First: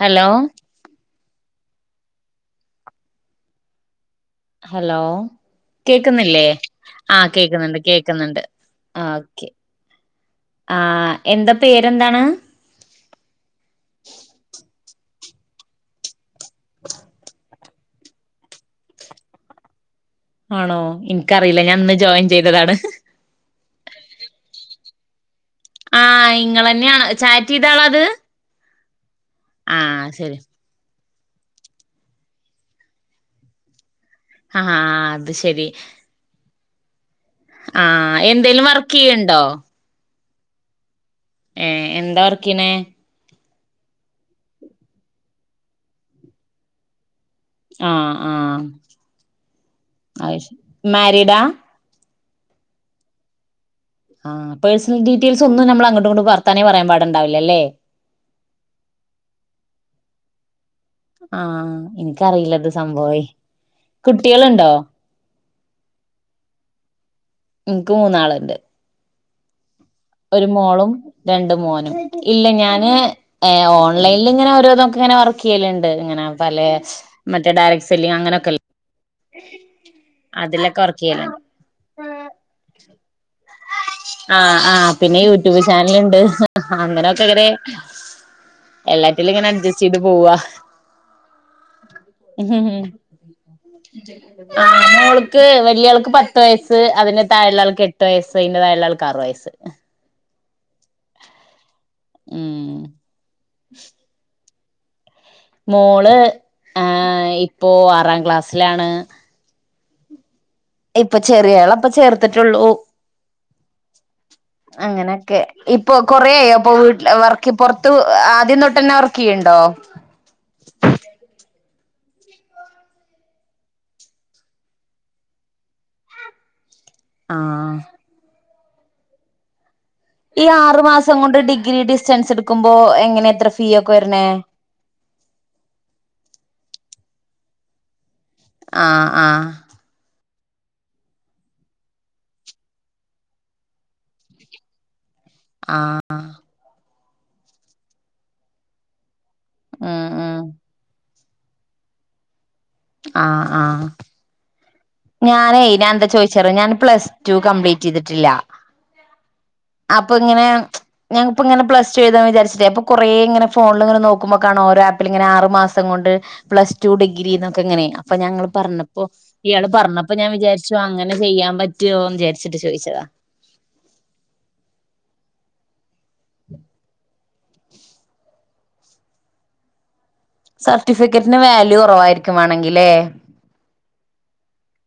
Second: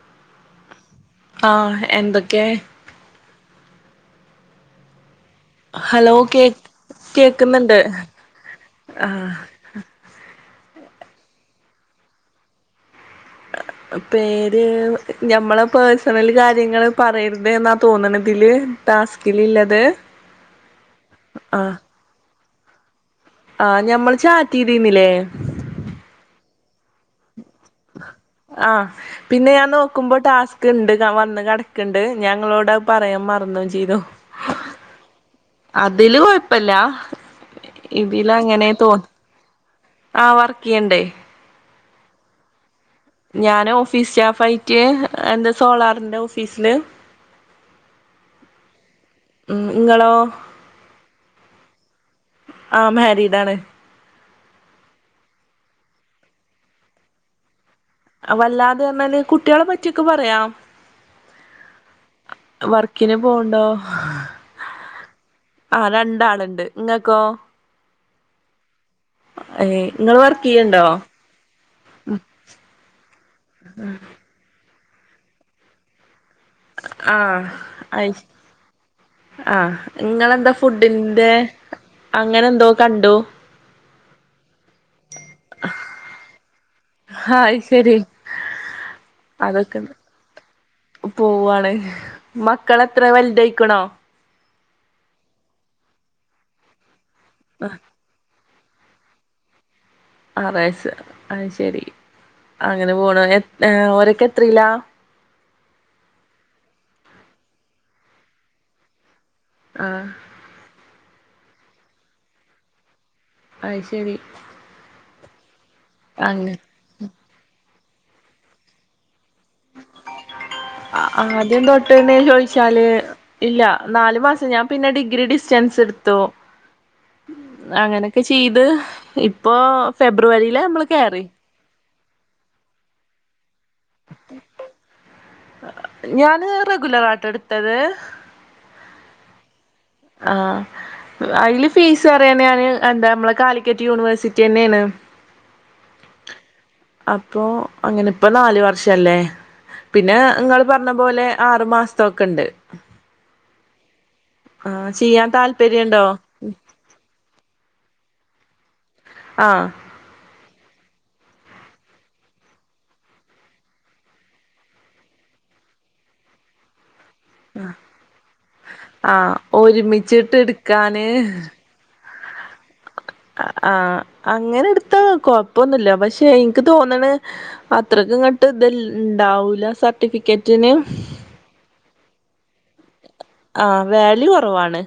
Hello ആ എന്തൊക്കെ hello hello കേക്കുന്നില്ലേ കേ ആ കേക്കുന്നുണ്ട് കേക്കുന്നുണ്ട് ആ ആഹ് ഓക്കെ ആ എന്താ പേരെന്താണ് ആ പേര് ഞമ്മളെ പേഴസണല് കാര്യങ്ങള് പറയരുത് എന്നാ തോന്നണതില് ! ! ! ! ! ! ! ! ! ലിള്ളത് ആണോ എനിക്കറിയില്ല ഞാൻ ഇന്ന് ജോയിൻ ചെയ്തതാണ് ആ ഞമ്മള് ചാറ്റീചെയ്തീന്നില്ലേ ആ ഇങ്ങള് തന്നെയാണ് ചാറ്റ് ചെയ്താളാ ഇത് ആഹ് പിന്നെ ഞാൻ നോക്കുമ്പോൾ! ! ! ! ! ! ഉണ്ട് വന്ന് കിടക്ക്ണ്ട് ഞങ്ങളോട് പറയാൻ മറന്നും ചെയ്തു ആ അത് ശരി കൊഴപ്പില ആ എന്തേലും വർക്ക് ചെയ്യണ്ടോ? ആ വർക്ക് ചെയ്യണ്ട്. ഏ എന്താ വർക്കെണേ? ഞാന് ഓഫീസ് സ്റ്റാഫ് ആയിട്ട് എന്ത് സോളാറിന്റെ ഓഫീസില്. ആ ആ ഉം ഇങ്ങളോ അത് ശരി. മാരീഡാ? ആ മാരീഡാണ്. ആ പേഴ്സണൽ ഡീറ്റെയിൽ ഒന്നും ഞമ്മള് അങ്ങോട്ടും ഇങ്ങോട്ടും വർത്താനം പറയാൻ പാടുണ്ടാവില്ലല്ലേ? വല്ലാതെ പറഞ്ഞാല് കുട്ടികളെ പറ്റിയൊക്കെ പറയാം. ആ എനിക്കറിയില്ലത് വർക്കിന് സംഭവേ. പോവ്ണ്ടോ കുട്ടികളുണ്ടോ? ആ രണ്ടാള്ണ്ട്. ഇങ്ങക്കോ? എനിക്ക് മൂന്നാളുണ്ട്. ആ. ഒരു മോളും രണ്ട് മോനും ഇല്ല ഞാന് ഓൺലൈനിൽ ഇങ്ങനെ ഓരോന്നൊക്കെ ഇങ്ങനെ വർക്ക് ചെയ്യലുണ്ട് ഇങ്ങനെ പല ആ മറ്റേ ഡയറക്ട് സെല്ലി അയ് അങ്ങനെയൊക്കെല്ലെ ആ നിങ്ങളെന്താ ഫുഡിന്റെ ചെയ്യലുണ്ട് അങ്ങനെ എന്തോ കണ്ടു. ആ ആ പിന്നെ യൂട്യൂബ് ചാനല്ണ്ട് അങ്ങനെക്കെ ആ ഇങ്ങനെ. അയ് ശരി എല്ലാറ്റിലും ഇങ്ങനെ അഡ്ജസ്റ്റ് അതൊക്കെണ്ട് ചെയ്ത് പോവാ. പോവാണ്. മക്കളെത്രേ വൽതായ്‌ക്കണോ? ആ മോൾക്ക് വല്ലിയാൾക്ക് പത്ത് വയസ്സ് അതിന്റെ താഴുള്ളാൾക്ക് എട്ട് വയസ്സ്. [unintelligible] ആൾക്ക് ആറ് വയസ്സ്. ആറ് വയസ് അഹ് ശെരി ഉം അങ്ങനെ പോണ് എ അ ഓരോക്കെ ത്രീലാ? മോള് ഏ ഇപ്പോ ആറാം ക്ലാസ്സിലാണ്. ആ ഇപ്പൊ ചെറിയാളെ ഇപ്പോ ചേർത്തിട്ടൊള്ളൂ. അയ് ശെരി. കെ ഇപ്പൊ കൊറആയോ അപ്പൊ വീട്ടില് വർക്ക്പോർത്ത് ആദ്യം തൊട്ടെന്നെ വർക്ക് ചെയ്യ്ണ്ടോ ആദ്യം തൊട്ട് [unintelligible] ട്ട്ന്നെ ചോദിച്ചാല് ഇല്ല നാലു മാസം ഞാൻ പിന്നെ ഡിഗ്രി ഡിസ്റ്റൻസ് ഇട്ത്തു. ആഹ് അങ്ങനൊക്കെ ചെയ്ത് ഇപ്പൊ ഈ ഫെബ്രുവരിയില് ആറു നമ്മള് മാസം കേറി കൊണ്ട് ഡിഗ്രി ഡിസ്റ്റൻസ് ഇട്ക്കുമ്പോ എങ്ങനെ എത്ര ഫീ ഒക്കെ വരണേ ഞാന് റെഗുലാറാട്ടോ ഇട്ത്തത്. ആ ആ. ആഹ് അയ്ല് ഫീസ് [unintelligible] എന്താ അമ്മളെ കാലിക്കറ്റ് യൂണിവേഴ്സിറ്റിന്നെയാണ്. ആഹ്. അപ്പൊ അങ്ങനെപ്പോ നാല് വർഷല്ലേ? ഉം പിന്നെ ഉം നിങ്ങള് പറഞ്ഞ പോലെ ആറു മാസത്തൊക്കെ ഇണ്ട്. ആ ആ. ചെയ്യാൻ ഞാനേ താല്പര്യണ്ടോ ഞാനെന്താ ചോയിച്ചറിയോ ഞാൻ പ്ലസ് ടു കംപ്ലീറ്റ് ചെയ്തിട്ടില്ല ആ അപ്പൊ ഇങ്ങനെ ഞാനിപ്പോ ഇങ്ങനെ പ്ലസ് ടു എഴുതാ വിചാരിച്ചിട്ടേ അപ്പൊ കൊറേ ഇങ്ങന ഫോണിളിങ്ങനെ നോക്കുമ്പോ കാണ ഓരോ ആപ്പിൽ ഇങ്ങന ആറ് മാസ സംക്കൊണ്ട് പ്ല ടു ഡിഗ്രിക്കെ ന്നൊക്കെങ്ങനെ അപ്പൊ ഞാൻ ഇങ്ങൾ പറഞ്ഞപ്പോ ആ ഇയാൾ പറഞ്ഞപ്പോ ഞാൻ ഒരുമിച്ചിട്ട് വിചാരിചു എടുക്കാന് അങ്ങനെ ചെയ്യാൻ പറ്റൊന്ന് വിചരിച്ചിട്ട് ചോദിച്ചതാ. ആ അങ്ങനെ ഇട്ത്താ കൊഴപ്പൊന്നുല്ല. പശെ പക്ഷെ ഇൻക്ക് തോന്ന്ണ് അത്രക് ഇങ്ങട്ട് ഇത് ഇണ്ടാവൂല സ സർട്ടിഫിക്കറ്റിന് വാല്യൂ കുറവായിരിക്കുംവാണെങ്കിലേ? ആ വാല്യു കൊറവാണ്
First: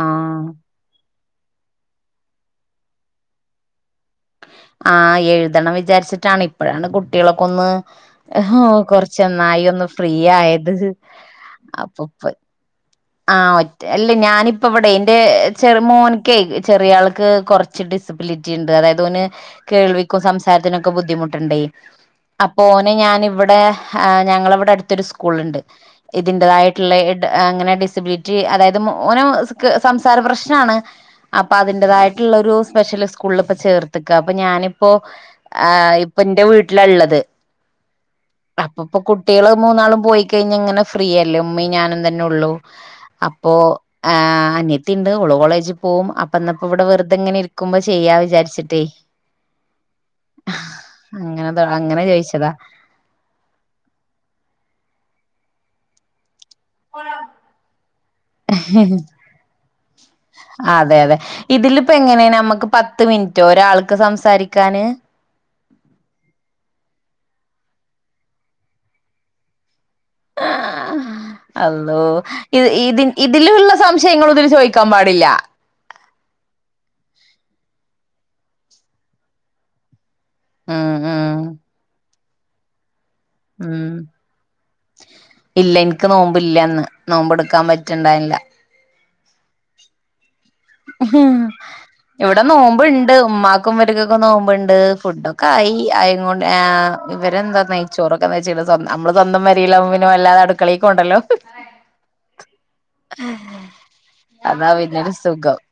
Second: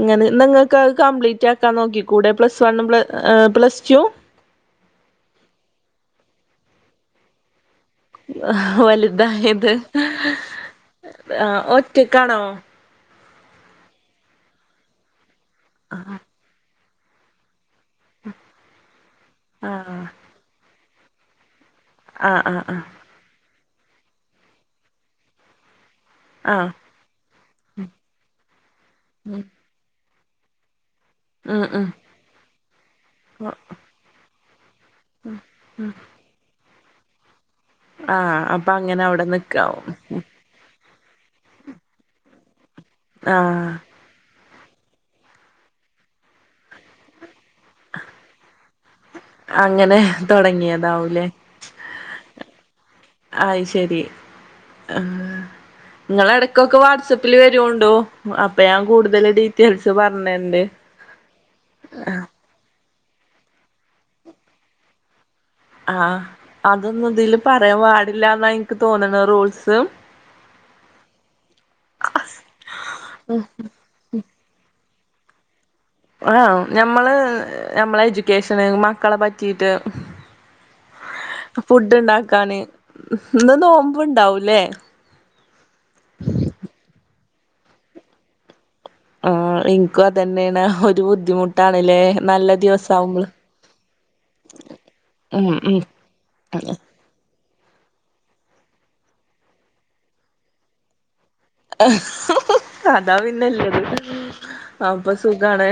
ഇങ്ങ ഇന്നങ്ങൾക്ക് അത് കംപ്ലീറ്റ് റ്റാക്കാൻ നോക്കി കൂടെ പ്ലസ്വൺ പ്ല ഏ പ്ലസ്ടു ആ എഴുതണം വിചാരിച്ചിട്ടാണ് ഇപ്പോഴാണ് കുട്ടികളൊക്കൊന്ന് കൊറച്ചൊന്നായി ഒന്നായി വലുതായത് ഒന്ന് ഫ്രീ ആയത്. ആ ഒറ്റക്കാണോ? ആ ഒറ്റ അല്ലേ ഞാനിപ്പവാടെയ് ഇന്റെ ചെറു മോൻക്കെയ് ചെറിയാൾക്ക് കുറച്ച് ഡിസ്ബ്ലിറ്റി ഇണ്ട് അതായത് ഓന് ആഹ് കേൾവിക്കും സംസാരത്തിനും ബുദ്ധിമുട്ടുണ്ട് ഇണ്ടേയ് ആഹ് ആഹ് അപ്പൊ ആഹ് ഓന് ഞാൻ ഇവിടെ ആഹ് ഞങ്ങളവടെ അടുത്തൊരു സ്കൂൾ ഇണ്ട് ആഹ് ഇതിന്റെതായിട്ടുള്ള ഇട് അങ്ങനെ ടി ലിബിറ്റി അതായത് മോന് സംസാര പ്രശ്നാണ്. അപ്പൊ ഉം ഉം അതിന്റാതായിട്ടുള്ളൊരു സ്പെഷ്യൽ സ്കൂളിൽ ഇപ്പോ ചേർത്ക്ക അപ്പൊ ഞാന് ഇപ്പൊ ആ ഇപ്പ ഇന്റെ വീട്ടിലാ ഇള്ളത്. ആഹ് അപ്പൊ അപ്പൊപ്പോ അങ്ങനെ അവിടെ കുട്ടികള് നിക്കാവും മൂന്നാളും പോയി കഴിഞ്ഞ് ഇങ്ങനെ ഫ്രീയല്ലേ ഉമ്മീം ഞാനും തെന്നെ ഒള്ളൂ അപ്പോ ആഹ് ആ അന്യത്തിയിണ്ട് ഓൾ കോളേജിൽ പോകും അപ്പന്നപ്പോ ഇവിടെ വെറുതെ ഇങ്ങനെ ഇരിക്കുമ്പോ ചെയ്യാ വിചാരിട്ടേ അങ്ങനെ തൊടങ്ങിയതാവുംലെ. അങ്ങനെ അങ്ങനെ ചോദിച്ചതാ ആയി ശെരി അ നിങ്ങളെട ക്കൊക്കെ വാട്സപ്പില് വെരോണ്ടോ അപ്പൊ ഞാൻ കൂടുതൽ ഡീറ്റെയിൽസ് പറഞ്ഞരണ്ട്. അതെ അതെ ഇതിലിപ്പോ എങ്ങനെയാ നമ്മുക്ക് പത്ത് മിനിറ്റോ ഒരാൾക്ക് സംസാരിക്കാന് ആഹ് അതൊന്നും ഇതില് പറയാൻ പാടില്ലന്നാണ് എനിക്ക് തോന്നുന്നത് റൂൾസ് ആ അള്ളേ ഇ ഇതി ഇതിലുള്ള സംശയങ്ങൾ ഇതിൽ ചോദിക്ക ക്കാൻ പാടില്ല ആ ഞമ്മള് നഞമ്മളെ എജ്യൂക്കേഷന് മക്കളെ പറ്റീട്ട് ഉം ഉം ഫുഡ് ഉണ്ടാക്കാന് ഇന്ന് ഉം നോമ്പുണ്ടാവൂലേ ഇല്ല എനിക്ക് നോമ്പല്ലന്ന് നോമ്പെടുക്കാൻ പറ്റിണ്ടായില്ല ആ ഇൻക്കും ഇവിടെ നല്ല നോമ്പോ ഇണ്ട് ദിവസാവുമ്പള് ഉമ്മാക്കും ഇവര്ക്കൊക്കെ നോുമ്പണ്ട് ണ്ടൊക്കെ ഉം ആയി ഉം അയണ്ട് ഇവരെന്താ നെയ്ച്ചോറൊക്കെന്ന് വെച്ച്ണ് സ്ന്ത നമ്മള് സ്വന്തം പെരില്കുബോ പിന്നെ വല്ലാത അടുക്കളക്കും പോവണ്ടല്ലോ അതാ പിന്നല്ലേത് അതാ പിന്നൊരു അപ്പ സുഖം സുഖാണ്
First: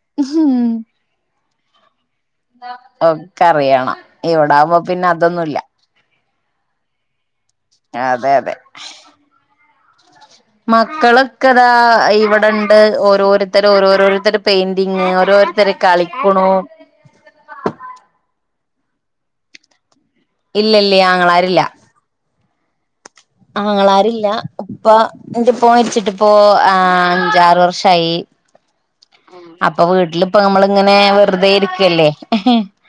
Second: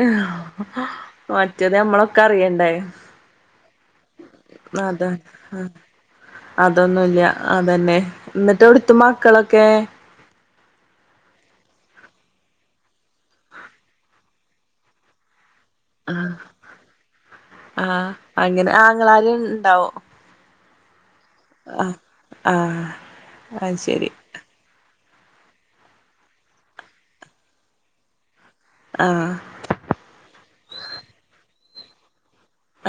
മറ്റത് നമ്മളൊക്കെ അറിയണ്ടേ ഉണ്ടകുമ്പോ പിന്നെ അതെ അതൊന്നുമല്ല അതൊന്നുല്ല അതന്നെ അതെ എന്നിട്ട് എവിടുത്ത മക്കളൊക്കെ? മക്കളൊക്കെതാ ഇവിടെണ്ട് ഓരോരുത്തർ ഓരോരോരുത്തർ പെയിന്റിങ് ഓരോരു ആ ആ അങ്ങനെ ആങ്ങാളാര് ഇണ്ടോ ഇല്ല ഇല്ല ആങ്ങളാരില്ല ആ ആങ്ങളാരില്ല ഉപ്പ എന്റെ ഇപ്പോൻ മരിച്ചിട്ടിപ്പോ ആ അഞ്ചാറ് വർഷയി ആഹ് അപ്പൊ വീട്ടിലിപ്പം നമ്മള ഇങ്ങനെ വെറുതെ ഇരിക്കല്ലേ?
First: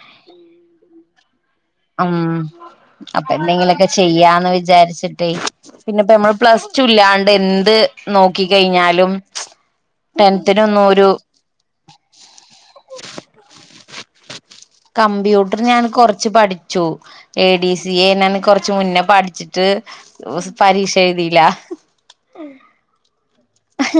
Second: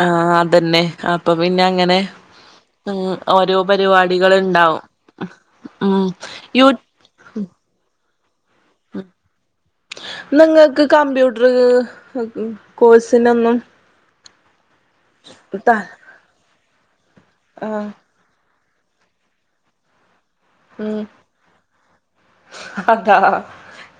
ആ അതന്നെ ആ ഉം അപ്പൊ ഓരോ എന്തെങ്കിലുമൊക്കെ പരിപാടികൾ ചെയ്യാന്ന് ഇണ്ടാവും വിചാരിച്ചിട്ടേ ഉം പിന്നെപ്പ നമ്മള് പ്ലസ് യൂ ടു ഇല്ലാണ്ട് എന്ത് നോക്കി കഴിഞ്ഞാലും ഇന്നാ നിങ്ങൾക്ക് ടെൻത്തിനൊന്നും ഒരു കമ്പ്യൂട്ടർ കോഴ്സിനൊന്നും കമ്പ്യൂട്ടർ ത ഞാൻ കൊറച്ച് പഠിച്ചു A D ah C A ൻ കുറച്ച് കുറാച്ച് മുന്നേ പഠിച്ചിട്ട് പരീക്ഷ ഉം എഴുതില അതാ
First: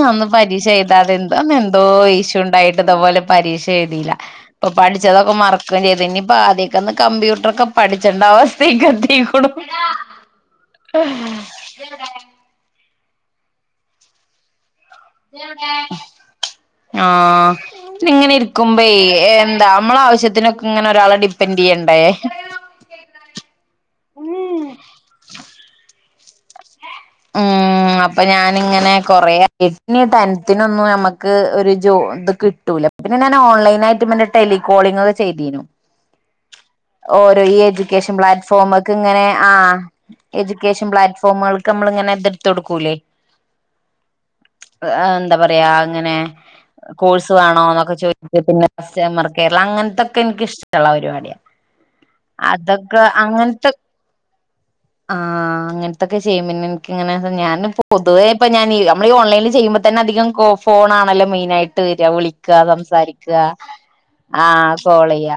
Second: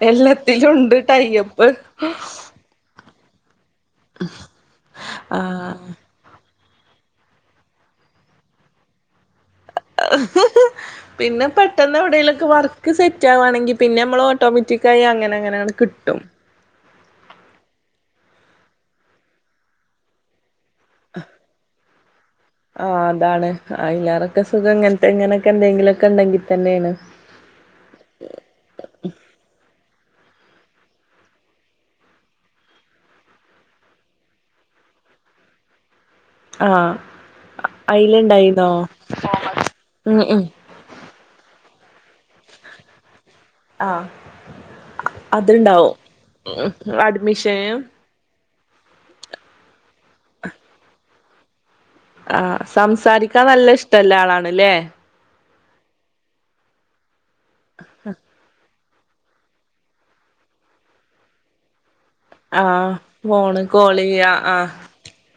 ഒന്ന് പരീക്ഷ എല്ലാത്തിലും ഉണ്ട് ചെയ്താതെ എന്തോ ടൈപ്പ് എന്തോ ഇഷ്യൂ ഉണ്ടായിട്ട് ഇതപോലെ പരീക്ഷ എഴുതിയില്ല ഇപ്പൊ പഠിച്ചതൊക്കെ മറക്കം ആഹ് ചെയ്തന്നനി ഇപ്പ ആദ്യ ന്ന് കമ്പ്യൂട്ടർ ഒക്കെ പഠിച്ചേണ്ട അവസ്ഥയും ക്കെതീക്കൂണു പിന്നെ പെട്ടെന്ന് എവിടലൊക്കെ വർ സെറ്റ് ആവാെങ്കിൽ പിന്നെ നമ്മൾ ഓട്ടോമാറ്റിക് ആ ഇങ്ങനെ ഇരി നക്കുമ്പ എന്താ നമ്മളെ ആവശ്യത്തിനൊക്കെ ഇങ്ങനെ ഒരാളെ ഡിപ്പെൻഡറ് ചെയ്യണ്ടേ ആ അതാണ് അയിലാറൊക്കെ സുഖം ഇങ്ങനത്തെ ഇങ്ങനൊക്കെ എന്തെങ്കിലും ഒക്കെ ഉണ്ടെങ്കിൽ തന്നെയാണ് ഉം അപ്പൊ ഞാനിങ്ങനെ കൊറ [unintelligible] ടെൻത്തിനൊന്നും നമുക്ക് ഒരു ജോ ഇത് കിട്ടൂല പിന്നെ ഞാൻ ഓൺലൈന ആയിട്ട്ന്റെ ടെലികോളിങ് ചെയ്തീനു ആഹ് ഓരോ ഈ എഡ്യൂക്കേഷൻ അയിലുണ്ടായിന്നോ പ്ലാറ്റ്ഫോമ ഒക്കെ ഇങ്ങനെ ആ ഉം ഉം എഡ്യൂക്കേഷൻ പ്ലാറ്റ്ഫോമുകൾക്ക് നമ്മള് ഇങ്ങനെ ഇത് എടുത്ത് കൊടുക്കൂല്ലേ ആഹ് എന്താ പറയാ അതുണ്ടാവും അങ്ങനെ കോഴ്സ് വേണോ അഡ്മിഷന് എന്നൊക്കെ ചോദ പിന്നെ കസ്റ്റമർ കേരളം അങ്ങനത്തൊക്കെ എനിക്ക്ഷ്ടമുള്ള പരിപാടിയാണ് ആ അതൊക്കെ സംസാരിക്കാൻ അങ്ങനത്തെ നല്ല ഇഷ്ടല്ല ആളാണ്ല്ലേ ആ അങ്ങനത്തൊക്കെ ചെയ്യും പിന്നെ എനിക്കിങ്ങനെ ഞാൻ പൊതുവേ ഇപ്പ ഞാൻ നമ്മൾ ഓൺലൈനി ചെയുമ്പോ തന്നെ അതികം ഫോൺ ആണല്ലോ മെയിനായിട്ട് വിളിക്കുക ആഹ് സംസാരിക്കുക ഫോണ് കോൾ ചെയ്യ ആ കോൾ ചെയ്യ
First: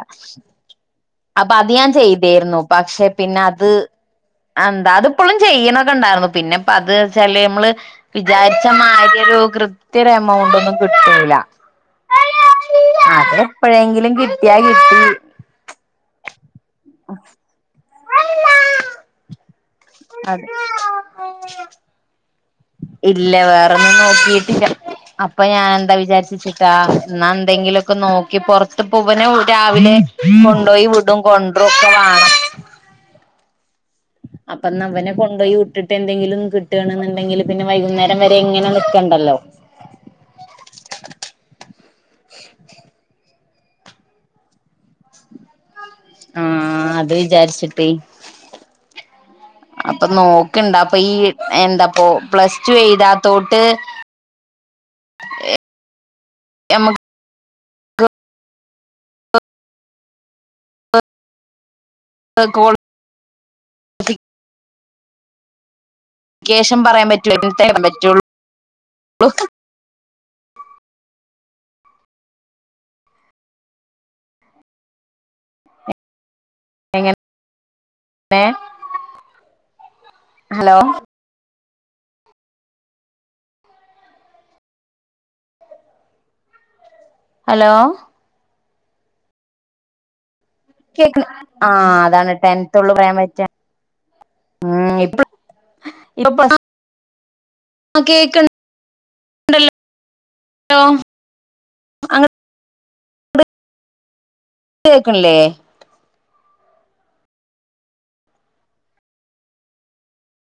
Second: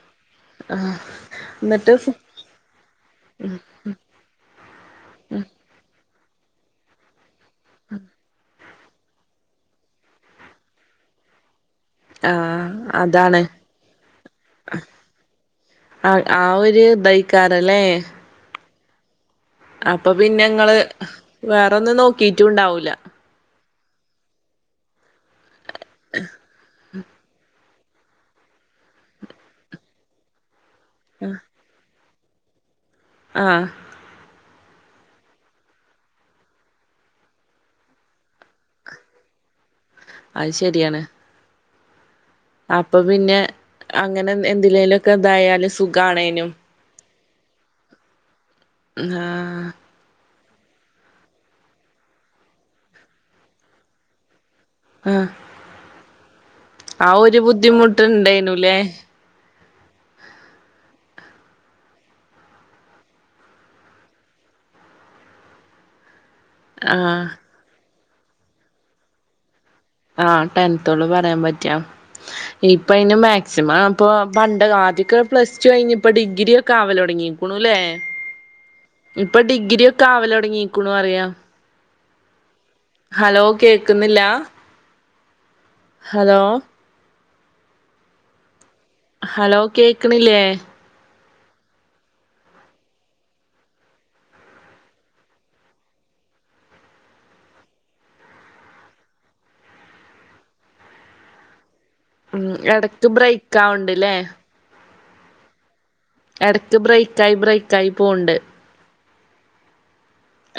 അപ്പൊ അത് ഞാൻ എന്നിട്ട് ചെയ്തേര്ന്നു പക്ഷെ പിന്നെ അത് എന്താ അതിപ്പോഴും ചെയ്യണ ണ്ടാർന്നു പിന്നെപ്പ അത് വെച്ചാല് നമ്മള് വിചാരി അച്ചമാതിരി ഒരു കൃത്യ ഒരു എമൗണ്ട് ഒന്നും കിട്ടൂല്ല. ആ അത് അതാണ് എപ്പോഴെങ്കിലും കിട്ടിയാ കിട്ടി. ആഹ് ആ ഒരു ദായിക്കാരല്ലേ അപ്പൊ പിന്നെ അതെ ഇങ്ങള് വേറൊന്നും നോക്കിട്ടും ഇണ്ടാവൂല. അന്ന് നോക്കിട്ട്ല്ല അപ്പൊ ഞാന് എന്താ വിചാരിച്ച് വെച്ചേക്കാ എന്നാ എന്തെങ്കിലൊക്കെ നോക്കി പുറത്ത് ഇപ്പ ഇവനെ രാവിലെ. ണ്ടോയിവിടും കൊൺണ്ട്രുക്കെ വാ ആഹ് അപ്പൊന്നാ ഇവനെ കൊണ്ടോയി വിട്ടിട്ട് എന്തെങ്കിലും കിട്ടാണ് ന്ന്ണ്ടെങ്കില് പിന്നെ വൈകുന്നേരം വരെ ഇങ്ങനെ നിക്കണ്ടല്ലോ? അഹ് ശെരിയാണ് അപ്പ പിന്നെ അങ്ങനെ എന്തിലേലും ഒക്കെ തായാല് സുഖാണേനും ചാര്ച്ചിട്ടേ ന്നാ അപ്പൊ നോക്ണ്ട് അപ്പൊ ഈ എന്താപ്പോ പ്ലസ് ടു എഴുതാ തോട്ട് ആഹ് നമ്മക്ക് ആഹ് ഒരു ബുദ്ധിമുട്ട് ഇൺണ്ടേനുലെ അഹ് കോൾ ക്കേഷം പറയാൻ ആഹ് പറ്റൂ ആഹ് ടെൻത്തോള് പറയാൻ പറ്റാ ഇപ്പയ്ന് മാക്സിമം ഇപ്പൊ പണ്ട് അ ആദിക്കോക്കെ പ്ലസ് ടു കഴിഞ് ഇപ്പൊ ഡിഗ്രി ഒക്കെ എങ്ങനെ ആവലൊട്ങ്ങികുണുലെ ഇപ്പൊ ഡിഗ്രി ഒക്കെ ഹലോ ആവലൊട്ങ്ങികുണു അറിയാ ഹലോ കേക്കുന്നില്ല ഹലോ ഹലോ ഹലോ കേക്ണില്ലേ ആഹ് അതാണ് ടെൻത്തോള്ളു പറയാൻ പറ്റ ഉം [unintelligible] ആഹ് കേക് ണ്ട ല്ലോ ഉം എടക്ക് ബ്രേക്ക് ആവ്ണ്ട്ല്ലെ? കേക്ൺല്ലേ? എടക്ക് ബ്രേറ്റായി ബ്രേറ്റായി പോവ്ണ്ട്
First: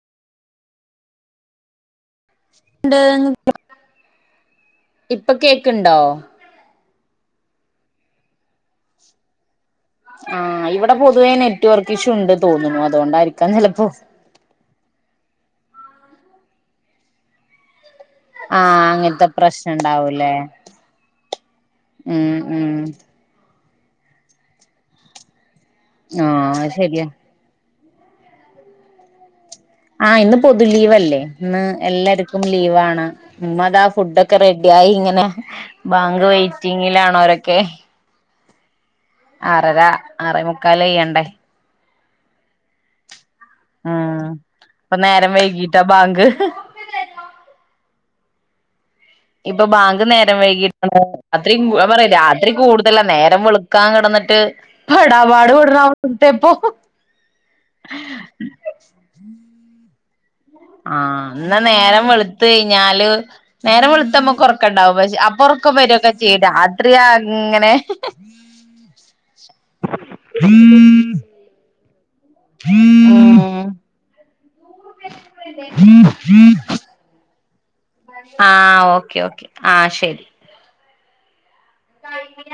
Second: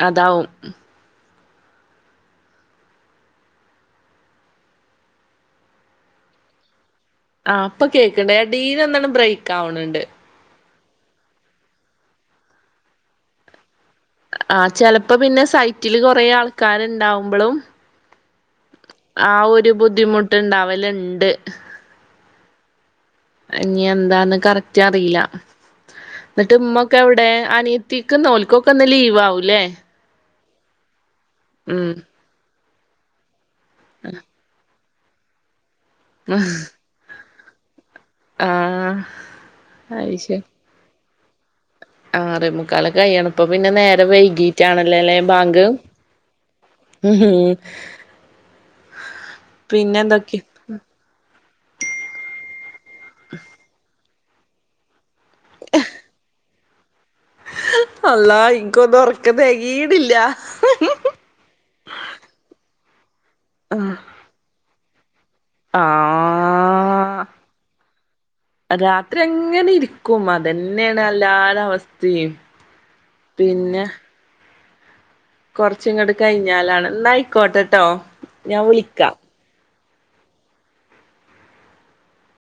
അതാവും ഉണ്ട്. ഇപ്പ കേക്ക്ണ്ടോ? ആ ഇപ്പൊ കേക്ക്ണ്ട്. എടേൽ ഒന്നണ്ട് ബ്രേക്കാവ്ണ് ണ്ട്. ആഹ് ഇവിടെ പൊതുവേ നെറ്റ് വർക്ക് ഇഷ്യൂ ഉണ്ട് തോന്നുണു. അതോണ്ടായിരിക്കാം ചെലപ്പോ. ആഹ് ചെലപ്പോ പിന്നെ സൈറ്റില് കൊറേ ആൾക്കാര് ഇണ്ടാവുമ്പളും ആഹ് അങ്ങനത്തെ ആ ഒരു പ്രശ്നം ഉണ്ടാവൂലേ ബുദ്ധിമുട്ട് ഇണ്ടാവല്ണ്ട്. ഉം ഉം. ഇനി എന്താന്ന് കറക്റ്റ് അറിയില്ല. എന്നിട്ട് ആഹ് അത് ഇമ്മൊക്കെ ശരിയാ എവിടെ അനിയത് ത്തിക്ക് ഇന്നോൽക്കൊക്കെ ഇന്ന് ലീവാവുല്ലേ? ആഹ് ഇന്ന് പൊതു ലീവല്ലേ? ഇന്ന് ഉം എല്ലാർക്കും ലീവാണ്. ഉമ്മ അതാ ഫുഡ്ഡൊക്കെ റെഡി ആയി ഇങ്ങനെ. ബാങ്ക് വെയിറ്റിങ്ങിലാണോരൊക്കെ. ആഹ്. ആറര ആറേമുക്കാലയ്യണ്ടേ. ആറെ മുക്കാലൊക്കയ്യണം. ഇപ്പൊ പിന്നെ നേരം ഉം ഇപ്പൊ വൈകിട്ടാണല്ലോ ല്ലെ നേരം ബാങ്ക്. വൈകീട്ടാ ബാങ്ക് ഇപ്പൊ പിന്നെ ബാങ്ക് നേരം എന്തൊക്കെ വൈകിട്ടാണ് അത്രീം ഞാൻ പറയട്ടെ രാത്രി കൂടു അല്ല നേരം വെളുക്കാൻ കെടന്നിട്ട് പ്പെടാപാട് പെട്ണ ഓർത്തപ്പൊ. അല്ലാഹ് ഇൻക്കൊന്നും ഒർക്കം തെകീണില്ലാ. ആഹ് എന്നാ നേരം വെളുത്തയിഞ്ഞാല് നേരം വെള്ത്താമ്മക്ക് ഒർ ക്കണ്ടാവും. പക്ഷെ അപ്പൊറക്കം വരൊക്കെ ചെയ്യും. ആഹ് രാത്രിയാങ്ങനെ രാത്രി അങ്ങനെ ഇരിക്കും. അതന്നേണ് എല്ലാരവസ് തന്നെയും. പിന്നെ? കൊറച്ച്ങ്ങട്ട് കഴിഞ്ഞാലാണ്. എന്നയിക്കോട്ട ആഹ് ഓക്കെ ഓക്കെ ആ ശെരി. [unintelligible]